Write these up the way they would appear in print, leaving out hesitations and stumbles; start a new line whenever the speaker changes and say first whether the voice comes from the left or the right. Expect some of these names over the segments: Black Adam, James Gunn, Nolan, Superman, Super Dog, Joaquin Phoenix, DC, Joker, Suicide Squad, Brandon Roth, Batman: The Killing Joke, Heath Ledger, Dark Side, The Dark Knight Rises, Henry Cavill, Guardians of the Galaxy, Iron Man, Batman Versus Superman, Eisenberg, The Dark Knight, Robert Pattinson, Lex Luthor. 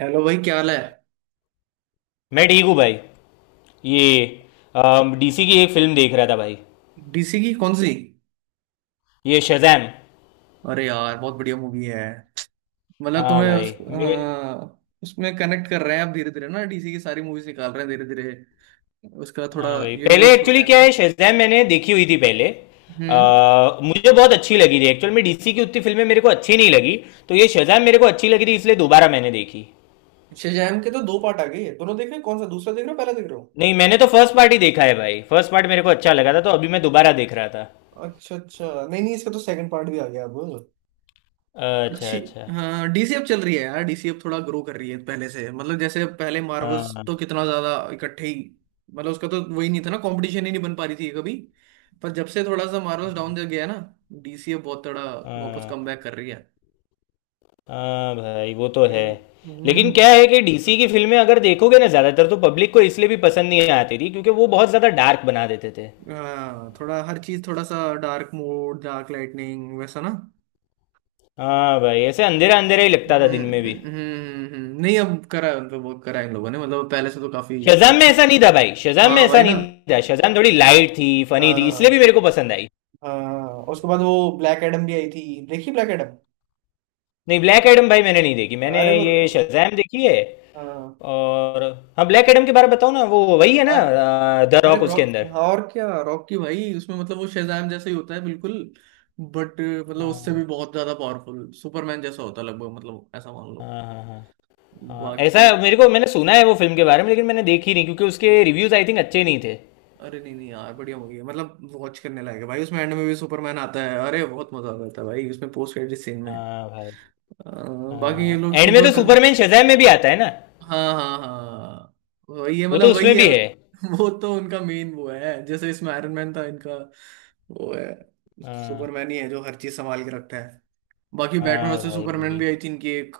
right: Hello भाई, क्या हाल है।
left: मैं ठीक हूँ भाई। ये डीसी की एक फिल्म देख रहा था भाई।
right: डीसी की कौन सी?
left: ये शज़ैम।
right: अरे यार, बहुत बढ़िया मूवी है। मतलब
left: हाँ
right: तुम्हें
left: भाई मेरे।
right: उसमें कनेक्ट कर रहे हैं आप धीरे धीरे ना, डीसी की सारी मूवीज निकाल रहे हैं धीरे धीरे। उसका थोड़ा
left: हाँ भाई पहले
right: यूनिवर्स छोटा
left: एक्चुअली
right: है।
left: क्या है, शज़ैम मैंने देखी हुई थी पहले।
right: हम्म।
left: मुझे बहुत अच्छी लगी थी, एक्चुअल में डीसी की उतनी फिल्में मेरे को अच्छी नहीं लगी। तो ये शज़ैम मेरे को अच्छी लगी थी इसलिए दोबारा मैंने देखी।
right: शज़ाम के तो दो पार्ट आ गए, दोनों देख रहे हैं? कौन सा, दूसरा देख रहे हो पहला देख रहे हो?
left: नहीं मैंने तो फर्स्ट पार्ट ही देखा है भाई, फर्स्ट पार्ट मेरे को अच्छा लगा था तो अभी मैं दोबारा देख रहा था।
right: अच्छा अच्छा, नहीं नहीं, इसका तो सेकंड पार्ट भी आ गया अब।
left: अच्छा
right: अच्छी।
left: अच्छा।
right: हाँ, डीसीएफ चल रही है यार, डीसीएफ थोड़ा ग्रो कर रही है पहले से। मतलब जैसे पहले मार्वल्स
left: हाँ।
right: तो कितना ज्यादा इकट्ठे ही, मतलब उसका तो वही नहीं था ना, कंपटीशन ही नहीं बन पा रही थी कभी। पर जब से थोड़ा सा मार्वल्स डाउन दे गया ना, डीसीएफ बहुत थोड़ा वापस
left: हाँ
right: कमबैक कर रही है।
left: हाँ भाई वो तो है।
right: हम्म।
left: लेकिन
right: हम्म।
left: क्या है कि डीसी की फिल्में अगर देखोगे ना ज़्यादातर, तो पब्लिक को इसलिए भी पसंद नहीं आती थी क्योंकि वो बहुत ज़्यादा डार्क बना देते थे।
right: हाँ, थोड़ा हर चीज थोड़ा सा डार्क मोड, डार्क लाइटनिंग वैसा ना।
left: हाँ भाई ऐसे अंधेरा अंधेरा ही लगता था दिन में भी।
right: नहीं, अब करा है उन पे, बहुत करा है इन लोगों ने, मतलब पहले से तो काफी।
left: शज़ाम में
right: अच्छा।
left: ऐसा नहीं था भाई, शज़ाम में
right: हाँ
left: ऐसा
right: वही ना।
left: नहीं था। शज़ाम थोड़ी लाइट थी, फनी थी, इसलिए भी
right: हाँ
left: मेरे को पसंद आई।
right: हाँ, और उसके बाद वो ब्लैक एडम भी आई थी, देखी ब्लैक एडम?
left: नहीं ब्लैक एडम भाई मैंने नहीं देखी, मैंने
right: अरे वो,
left: ये शज़ाम देखी है।
right: हाँ।
left: और हाँ ब्लैक एडम के बारे में बताओ ना, वो वही है ना
right: अरे,
left: द
right: अरे
left: रॉक उसके
right: रॉक,
left: अंदर।
right: हाँ। और क्या, रॉक की भाई उसमें, मतलब वो शेज़ाम जैसा ही होता है बिल्कुल, बट मतलब उससे
left: हाँ
right: भी बहुत ज्यादा पावरफुल, सुपरमैन जैसा होता है लगभग, मतलब ऐसा मान लो।
left: हाँ हाँ हाँ। हाँ, ऐसा
right: बाकी तो,
left: मेरे को, मैंने सुना है वो फिल्म के बारे में लेकिन मैंने देखी नहीं क्योंकि
right: हम्म।
left: उसके रिव्यूज आई थिंक अच्छे नहीं थे।
right: अरे नहीं नहीं यार, बढ़िया मूवी है, मतलब वॉच करने लायक है भाई। उसमें एंड में भी सुपरमैन आता है, अरे बहुत मजा आता है भाई उसमें पोस्ट क्रेडिट सीन में।
left: हाँ भाई।
right: अ, बाकी ये
left: हाँ
right: लोग
left: एंड में तो
right: सुपरमैन,
left: सुपरमैन शज़ाम में भी आता है ना।
right: हाँ हाँ हाँ, वही है
left: वो तो
right: मतलब
left: उसमें
right: वही है
left: भी है।
right: वो तो उनका मेन वो है, जैसे इसमें आयरन मैन था इनका। वो है
left: हाँ।
right: सुपरमैन ही है, जो हर चीज संभाल के रखता है। बाकी बैटमैन
left: हाँ
right: वर्सेस
left: भाई वो
right: सुपरमैन
left: भी।
right: भी आई थी इनकी एक,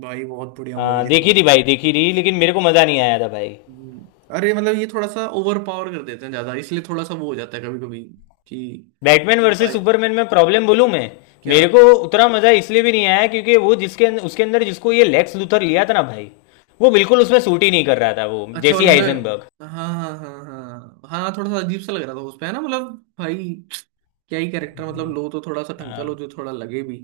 right: भाई बहुत बढ़िया मूवी
left: हाँ
right: थी वो
left: देखी थी
right: भी।
left: भाई, देखी थी, लेकिन मेरे को मज़ा नहीं आया था भाई।
right: हम्म। अरे मतलब ये थोड़ा सा ओवर पावर कर देते हैं ज्यादा, इसलिए थोड़ा सा वो हो जाता है कभी कभी कि,
left: बैटमैन
right: मतलब
left: वर्सेस
right: भाई,
left: सुपरमैन में प्रॉब्लम बोलूँ मैं।
right: क्या,
left: मेरे को उतना मज़ा इसलिए भी नहीं आया क्योंकि वो जिसके अंदर, उसके अंदर जिसको ये लेक्स लूथर लिया था ना भाई, वो बिल्कुल उसमें सूट ही नहीं कर रहा था वो,
right: अच्छा वो
left: जैसी
right: लंबे,
left: आइजनबर्ग।
right: हाँ हाँ हाँ हाँ हाँ, थोड़ा सा अजीब सा लग रहा था उस पे, है ना मतलब। भाई क्या ही कैरेक्टर, मतलब
left: हम्म,
right: लो तो थोड़ा सा टंकल हो
left: हाँ।
right: जो थोड़ा लगे भी।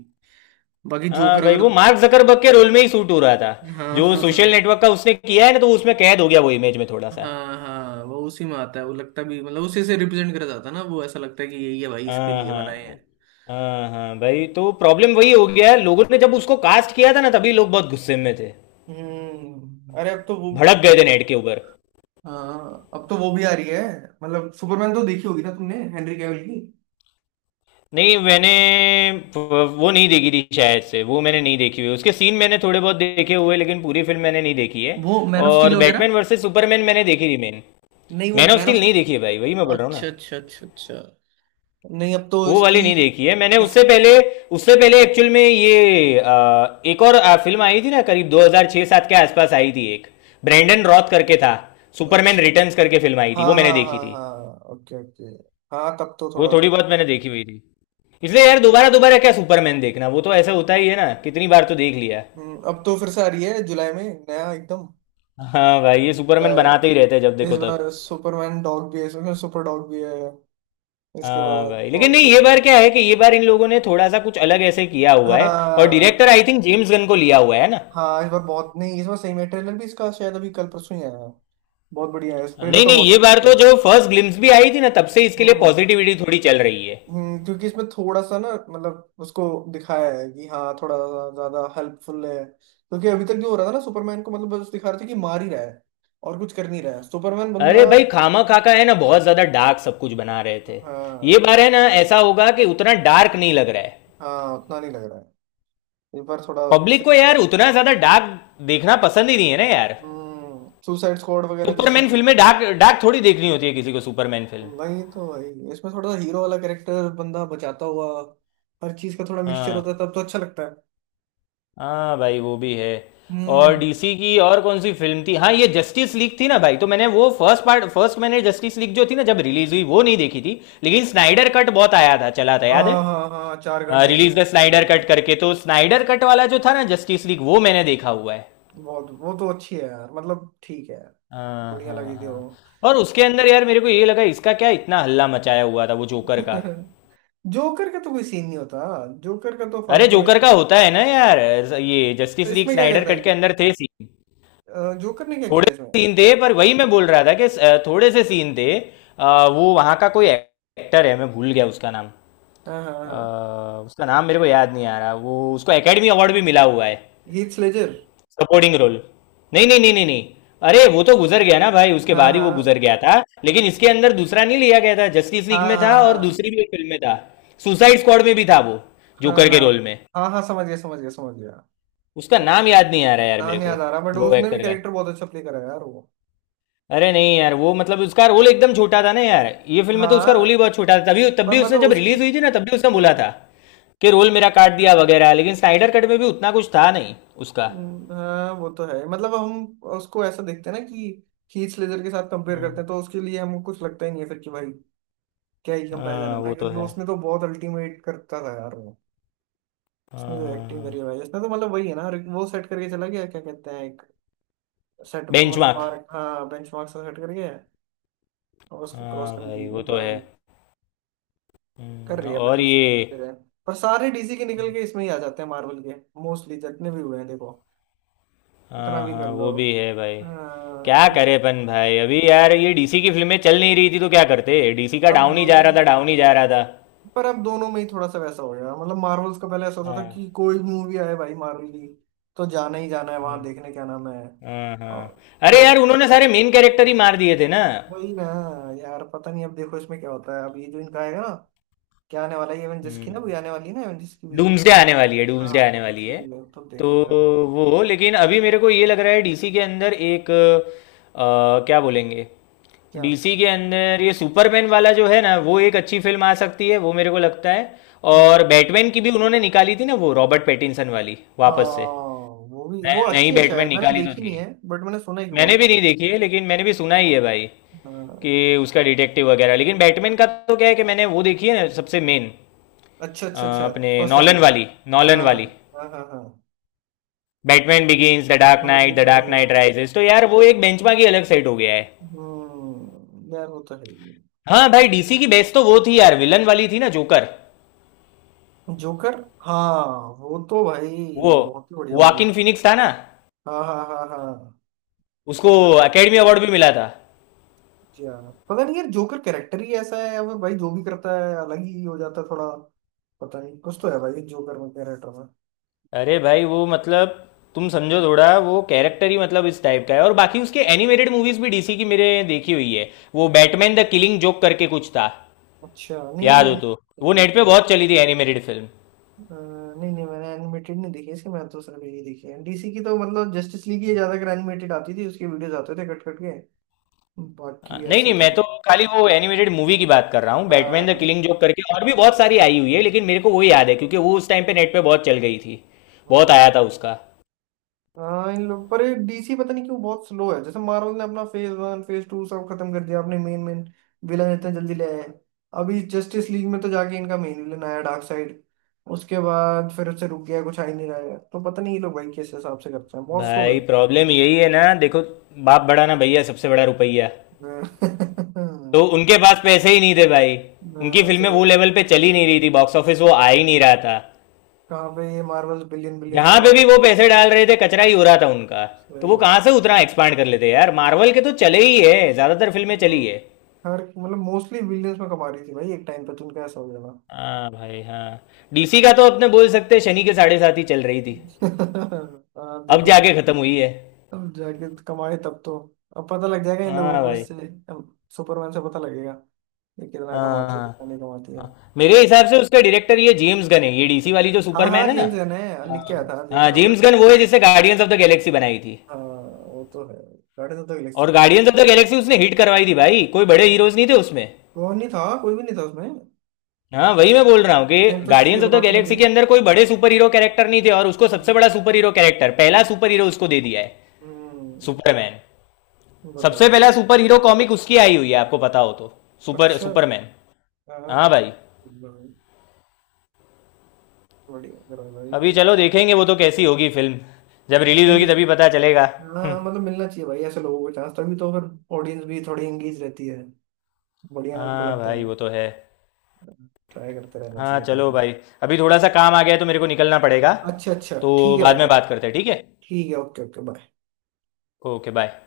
right: बाकी
left: हाँ
right: जोकर
left: भाई
right: अगर,
left: वो मार्क जकरबर्ग के रोल में ही सूट हो रहा था।
right: हाँ
left: जो
right: हाँ
left: सोशल नेटवर्क का उसने किया है ना तो वो उसमें कैद हो गया वो इमेज में थोड़ा
right: हाँ
left: सा।
right: हाँ, हाँ, वो उसी में आता है, वो लगता भी, मतलब उसी से रिप्रेजेंट करा जाता है ना, वो ऐसा लगता है कि यही है भाई इसके
left: हाँ
right: लिए बनाए
left: हाँ।
right: हैं।
left: हाँ हाँ भाई तो प्रॉब्लम वही हो गया है, लोगों ने जब उसको कास्ट किया था ना तभी लोग बहुत गुस्से में थे,
right: हम्म, अरे अब तो वो,
left: भड़क
right: वो-
left: गए थे नेट के ऊपर।
right: हाँ अब तो वो भी आ रही है, मतलब सुपरमैन तो देखी होगी ना तुमने, हेनरी कैविल की
left: नहीं मैंने वो नहीं देखी थी शायद से, वो मैंने नहीं देखी हुई। उसके सीन मैंने थोड़े बहुत देखे हुए लेकिन पूरी फिल्म मैंने नहीं देखी है।
right: वो मैन ऑफ स्टील
left: और
right: वगैरह,
left: बैटमैन वर्सेस सुपरमैन मैंने देखी थी। मैन,
right: नहीं वो
left: man of
right: man
left: steel
right: of,
left: नहीं देखी है भाई, वही मैं बोल रहा हूँ ना।
right: अच्छा अच्छा अच्छा अच्छा। नहीं अब तो
left: वो
right: इसकी,
left: वाली नहीं देखी है मैंने,
right: इस,
left: उससे पहले। उससे पहले एक्चुअल में ये एक और फिल्म आई थी ना, करीब 2006-7 के आसपास आई थी एक। ब्रैंडन रॉथ करके था। सुपरमैन
right: अच्छा,
left: रिटर्न्स करके फिल्म आई थी,
right: हाँ
left: वो मैंने
right: हाँ
left: देखी
right: हाँ
left: थी।
right: हाँ, ओके ओके। हाँ तब तो
left: वो
right: थोड़ा
left: थोड़ी
right: सा,
left: बहुत मैंने देखी हुई थी। इसलिए यार दोबारा दोबारा क्या सुपरमैन देखना, वो तो ऐसा होता ही है ना, कितनी बार तो देख लिया।
right: अब तो फिर से आ रही है जुलाई में, नया एकदम।
left: हाँ भाई ये सुपरमैन बनाते ही
right: जुलाई,
left: रहते हैं जब
right: इस
left: देखो तब।
right: बार सुपरमैन डॉग भी है, इसमें सुपर डॉग भी है, इसके
left: हाँ
right: बाद
left: भाई, लेकिन
right: बहुत
left: नहीं ये
right: कुछ है।
left: बार क्या है कि ये बार इन लोगों ने थोड़ा सा कुछ अलग ऐसे किया हुआ है और
right: हाँ,
left: director I think James Gunn को लिया हुआ है ना।
right: हाँ इस बार बहुत, नहीं इस बार सही में ट्रेलर भी इसका शायद अभी कल परसों ही आया है, बहुत बढ़िया है ट्रेलर,
left: नहीं
right: तो
left: नहीं
right: बहुत
left: ये
right: बढ़िया
left: बार
right: लग रहा
left: तो
right: है।
left: जो फर्स्ट ग्लिम्स भी आई थी ना, तब से इसके लिए
right: हम्म।
left: पॉजिटिविटी थोड़ी चल रही है।
right: क्योंकि इसमें थोड़ा सा ना मतलब उसको दिखाया है कि हाँ थोड़ा सा ज्यादा हेल्पफुल है, क्योंकि अभी तक जो हो रहा था ना, सुपरमैन को मतलब बस दिखा रहे थे कि मार ही रहा है और कुछ कर नहीं रहा है सुपरमैन बंदा।
left: अरे भाई खामा खाका है ना, बहुत ज्यादा डार्क सब कुछ बना रहे थे। ये
right: हाँ,
left: बार है ना ऐसा होगा कि उतना डार्क नहीं लग रहा है।
right: हाँ उतना नहीं लग रहा है, इस बार थोड़ा,
left: पब्लिक को
right: सही
left: यार
right: है।
left: उतना ज्यादा डार्क देखना पसंद ही नहीं है ना यार।
right: हम्म, सुसाइड स्क्वाड वगैरह जैसी
left: सुपरमैन
right: चीज,
left: फिल्में डार्क डार्क थोड़ी देखनी होती है किसी को, सुपरमैन फिल्म।
right: वही तो भाई, इसमें थोड़ा सा हीरो वाला कैरेक्टर, बंदा बचाता हुआ, हर चीज का थोड़ा मिक्सचर
left: हाँ।
right: होता है तब तो अच्छा लगता है।
left: हाँ भाई वो भी है। और
right: हम्म।
left: डीसी की और कौन सी फिल्म थी, हाँ ये जस्टिस लीग थी ना भाई। तो मैंने वो फर्स्ट पार्ट, फर्स्ट मैंने जस्टिस लीग जो थी ना जब रिलीज हुई वो नहीं देखी थी, लेकिन स्नाइडर कट बहुत आया था, चला था याद है,
right: हाँ हाँ हाँ, चार घंटे की
left: release the Snyder
right: movie.
left: Cut करके, तो स्नाइडर कट वाला जो था ना जस्टिस लीग वो मैंने देखा हुआ है।
right: वो तो अच्छी है यार, मतलब ठीक है यार,
left: हाँ
right: बढ़िया
left: हाँ
right: लगी थी
left: हाँ।
right: वो।
left: और उसके अंदर यार मेरे को ये लगा इसका क्या इतना हल्ला मचाया हुआ था वो जोकर का।
right: जोकर का तो कोई सीन नहीं होता, जोकर का तो
left: अरे
right: फालतू में
left: जोकर का
right: इतना,
left: होता है ना यार, ये
right: तो
left: जस्टिस लीग
right: इसमें क्या
left: स्नाइडर
right: करता
left: कट के अंदर थे सीन।
right: है, जोकर ने क्या किया
left: थोड़े
right: था इसमें?
left: से सीन थे पर वही मैं बोल रहा था कि थोड़े से सीन थे। वो वहाँ का कोई एक्टर है, मैं भूल गया उसका नाम।
right: हाँ हाँ
left: अ,
right: हाँ,
left: उसका नाम मेरे को याद नहीं आ रहा, वो उसको एकेडमी अवार्ड भी मिला हुआ है
right: हीथ लेजर,
left: सपोर्टिंग रोल। नहीं नहीं नहीं नहीं नहीं, अरे वो तो गुजर गया ना भाई, उसके
right: हाँ
left: बाद ही वो गुजर
right: हाँ
left: गया था। लेकिन इसके अंदर दूसरा नहीं लिया गया था, जस्टिस लीग
right: हाँ
left: में
right: हाँ,
left: था और
right: हाँ
left: दूसरी भी एक फिल्म में था, सुसाइड स्क्वाड में भी था वो,
right: हाँ
left: जोकर के
right: हाँ
left: रोल में।
right: हाँ, हाँ समझ गया समझ गया समझ गया।
left: उसका नाम
right: Okay.
left: याद नहीं आ रहा यार मेरे
right: नाम
left: को,
right: याद आ रहा, बट
left: वो
right: उसने भी
left: एक्टर का।
right: कैरेक्टर बहुत अच्छा प्ले करा है यार वो।
left: अरे नहीं यार वो मतलब उसका रोल एकदम छोटा था ना यार, ये फिल्म में तो उसका रोल ही
right: हाँ,
left: बहुत छोटा था, तभी तब
right: पर
left: भी उसने
right: मतलब
left: जब
right: उसकी,
left: रिलीज हुई थी ना तब भी उसने
right: हम्म।
left: बोला था कि रोल मेरा काट दिया वगैरह, लेकिन स्नाइडर कट में भी उतना कुछ था नहीं उसका।
right: हाँ वो तो है, मतलब हम उसको ऐसा देखते हैं ना कि, हीथ लेजर के साथ कंपेयर करते
left: हम्म,
right: हैं तो उसके लिए हमको कुछ लगता ही नहीं है फिर कि भाई क्या ही कंपैरिजन
left: हाँ
right: है ना,
left: वो तो
right: क्योंकि
left: है।
right: उसने तो बहुत अल्टीमेट करता था यार वो। उसने जो एक्टिंग
left: हाँ
right: करी है भाई, उसने तो मतलब वही है ना, वो सेट करके चला गया, क्या कहते हैं, एक सेट, मतलब
left: बेंचमार्क।
right: मार्क, हाँ बेंच मार्क सेट कर गया, और उसको क्रॉस
left: हाँ
right: कर
left: भाई वो
right: नहीं पा
left: तो
right: रहा
left: है।
right: वो, कर रही है पर
left: और
right: डीसी।
left: ये।
right: पर सारे डीसी के निकल के इसमें ही आ जाते हैं मार्वल के, मोस्टली जितने भी हुए हैं देखो, इतना
left: हाँ
right: भी कर
left: हाँ
right: लो।
left: वो भी है भाई।
right: हाँ
left: क्या
right: क्यों।
left: करेपन भाई अभी यार, ये डीसी की फिल्में चल नहीं रही थी तो क्या करते, डीसी का
right: अब
left: डाउन ही जा
right: दोनों,
left: रहा था, डाउन ही जा रहा था।
right: पर अब दोनों में ही थोड़ा सा वैसा हो गया। मतलब मार्वल्स का पहले ऐसा होता था
left: हाँ।
right: कि कोई भी मूवी आए भाई मार्वल की, तो जाना ही जाना है वहां
left: हम्म।
right: देखने, क्या नाम है,
left: हाँ हाँ। अरे
right: थिएटर।
left: यार उन्होंने सारे मेन कैरेक्टर ही मार दिए थे ना।
right: वही ना। यार पता नहीं अब देखो इसमें क्या होता है, अब ये जो इनका आएगा ना, क्या आने वाला है एवेंजर्स की, ना
left: हम्म।
right: भी आने वाली है ना एवेंजर्स की भी।
left: डूम्सडे आने वाली है, डूम्सडे
right: हाँ,
left: आने
right: दोनों
left: वाली है।
right: trailer है, तो
left: तो
right: देखो क्या कर,
left: वो, लेकिन अभी मेरे को ये लग रहा है डीसी के अंदर एक क्या बोलेंगे,
right: क्या।
left: डीसी के अंदर ये सुपरमैन वाला जो है ना वो एक अच्छी फिल्म आ सकती है, वो मेरे को लगता है।
right: हम्म।
left: और बैटमैन की भी उन्होंने निकाली थी ना, वो रॉबर्ट पैटिंसन वाली
right: हाँ
left: वापस से।
right: वो भी, वो
left: नई
right: अच्छी है
left: बैटमैन
right: शायद, मैंने
left: निकाली तो
right: देखी
left: थी।
right: नहीं है बट मैंने सुना है कि बहुत
left: मैंने भी
right: अच्छी है।
left: नहीं देखी है लेकिन मैंने भी सुना ही है भाई
right: हाँ।
left: कि उसका डिटेक्टिव वगैरह। लेकिन बैटमैन का
right: हाँ।
left: तो क्या है कि मैंने वो देखी है ना, सबसे मेन
right: अच्छा अच्छा अच्छा,
left: अपने
right: फर्स्ट वाली,
left: नॉलन वाली, नॉलन
right: हाँ,
left: वाली,
right: हाँ हाँ हाँ
left: बैटमैन बिगिंस, द डार्क
right: समझ
left: नाइट,
right: गया
left: द
right: समझ
left: डार्क
right: गया
left: नाइट
right: समझ।
left: राइजेस। तो यार वो एक बेंचमार्क ही अलग सेट हो गया है।
right: यार वो तो है ही।
left: हाँ भाई डीसी की बेस्ट तो वो थी यार, विलन वाली थी ना जोकर।
right: जोकर, हाँ, वो तो भाई
left: वो
right: बहुत ही बढ़िया मूवी
left: वाकिन
right: थी।
left: फिनिक्स था ना,
right: हाँ हाँ हाँ हाँ,
left: उसको
right: समझा,
left: एकेडमी अवार्ड भी मिला था।
right: समझा। पता नहीं यार, जोकर कैरेक्टर ही ऐसा है वो भाई, जो भी करता है अलग ही हो जाता है थोड़ा, पता नहीं कुछ तो है भाई जोकर में, कैरेक्टर में।
left: अरे भाई वो मतलब तुम समझो
right: हम्म,
left: थोड़ा वो कैरेक्टर ही मतलब इस टाइप का है। और बाकी उसके एनिमेटेड मूवीज भी डीसी की मेरे देखी हुई है। वो बैटमैन द किलिंग जोक करके कुछ था
right: अच्छा नहीं मैंने
left: याद हो तो,
right: animated
left: वो
right: नहीं
left: नेट
right: देखी
left: पे
right: है।
left: बहुत चली थी एनिमेटेड फिल्म।
right: नहीं नहीं मैंने एनिमेटेड नहीं देखी इसकी, मैं तो सिर्फ यही देखी है डीसी की, तो मतलब जस्टिस लीग ही ज्यादातर एनिमेटेड आती थी, उसके वीडियोस आते थे कट कट के,
left: हाँ,
right: बाकी
left: नहीं
right: ऐसे
left: नहीं
right: तो
left: मैं
right: नहीं।
left: तो खाली वो एनिमेटेड मूवी की बात कर रहा हूँ,
right: हाँ हाँ,
left: बैटमैन द
right: हाँ,
left: किलिंग जोक करके, और भी बहुत सारी आई हुई है लेकिन मेरे को वो याद है क्योंकि वो उस टाइम पे नेट पे बहुत चल गई थी, बहुत
right: हम्म।
left: आया था उसका।
right: हाँ इन लोग, पर डीसी पता नहीं क्यों बहुत स्लो है, जैसे मार्वल ने अपना फेज वन फेज टू सब खत्म कर दिया, अपने मेन मेन विलन इतने जल्दी ले आए हैं। अभी जस्टिस लीग में तो जाके इनका मेन विलन आया डार्क साइड, उसके बाद फिर उससे रुक गया, कुछ आ ही नहीं रहा है, तो पता नहीं ये लोग भाई किस हिसाब से करते हैं, बहुत स्लो
left: भाई
right: करते
left: प्रॉब्लम यही है ना देखो, बाप बड़ा ना भैया, सबसे बड़ा रुपया।
right: हैं।
left: तो उनके पास पैसे ही नहीं थे भाई, उनकी
right: हाँ,
left: फिल्में
right: सही
left: वो
right: बात।
left: लेवल पे चली नहीं रही थी, बॉक्स ऑफिस वो आ ही नहीं रहा था।
right: कहाँ पे ये मार्वल बिलियन बिलियंस
left: जहां
right: कमा
left: पे
right: रही,
left: भी वो पैसे डाल रहे थे कचरा ही हो रहा था उनका। तो
right: सही
left: वो कहाँ
right: बात।
left: से उतना एक्सपांड कर लेते यार, मार्वल के तो चले ही है, ज्यादातर फिल्में
right: हम्म,
left: चली है।
right: हर मतलब मोस्टली बिलियंस में कमा रही थी भाई, एक टाइम पे तो उनका ऐसा हो जाएगा।
left: हाँ भाई हाँ। डीसी का तो अपने बोल सकते हैं, शनि के साढ़े साथ ही चल रही थी,
right: हाँ,
left: अब
right: देखो,
left: जाके खत्म हुई है।
right: अब जाके कमाए तब तो, अब पता लग जाएगा इन लोगों
left: हाँ
right: को
left: भाई।
right: इससे, अब सुपरमैन से पता लगेगा ये कितना
left: हाँ
right: कमाती है कितना नहीं
left: हाँ।
right: कमाती है।
left: हाँ। मेरे हिसाब से उसका डायरेक्टर ये जेम्स गन है, ये डीसी वाली जो
right: हाँ हाँ,
left: सुपरमैन है ना।
right: जेम्स गन है,
left: हाँ।
right: लिख के आया था देखा
left: हाँ,
right: था मैंने।
left: जेम्स गन वो है जिसने गार्डियंस ऑफ द गैलेक्सी बनाई थी।
right: हाँ वो तो है, गार्डियंस ऑफ द
left: और
right: गैलेक्सी तो।
left: गार्डियंस ऑफ द गैलेक्सी उसने हिट करवाई थी भाई, कोई बड़े
right: हम्म,
left: हीरोज नहीं थे उसमें।
right: कौन नहीं था, कोई भी नहीं था उसमें।
left: हाँ वही मैं बोल रहा हूँ कि
right: टाइम तो
left: गार्डियंस ऑफ द
right: शुरुआत में थी।
left: गैलेक्सी के अंदर कोई बड़े सुपर हीरो कैरेक्टर नहीं थे, और उसको सबसे बड़ा सुपर हीरो कैरेक्टर, पहला सुपर हीरो उसको दे दिया है,
right: हम्म।
left: सुपरमैन। सबसे
right: बताओ।
left: पहला सुपर हीरो कॉमिक उसकी आई हुई है आपको पता हो तो,
right: अच्छा,
left: सुपरमैन।
right: हाँ
left: हाँ
right: हाँ।
left: भाई।
right: भाई, बढ़िया करो भाई।
left: अभी चलो देखेंगे वो तो कैसी होगी फिल्म, जब रिलीज
right: सही।
left: होगी तभी पता चलेगा। हम्म,
right: हाँ मतलब मिलना चाहिए भाई ऐसे लोगों को चांस, तभी तो फिर ऑडियंस भी थोड़ी एंगेज रहती है, बढ़िया उनको
left: हाँ
right: लगता
left: भाई
right: है,
left: वो तो है।
right: ट्राई करते रहना
left: हाँ
right: चाहिए अपने
left: चलो
right: को।
left: भाई, अभी थोड़ा सा काम आ गया है तो मेरे को निकलना पड़ेगा।
right: अच्छा अच्छा
left: तो
right: ठीक है
left: बाद
right: बेटा।
left: में बात करते हैं ठीक है।
right: ठीक है, okay okay, bye.
left: Okay bye.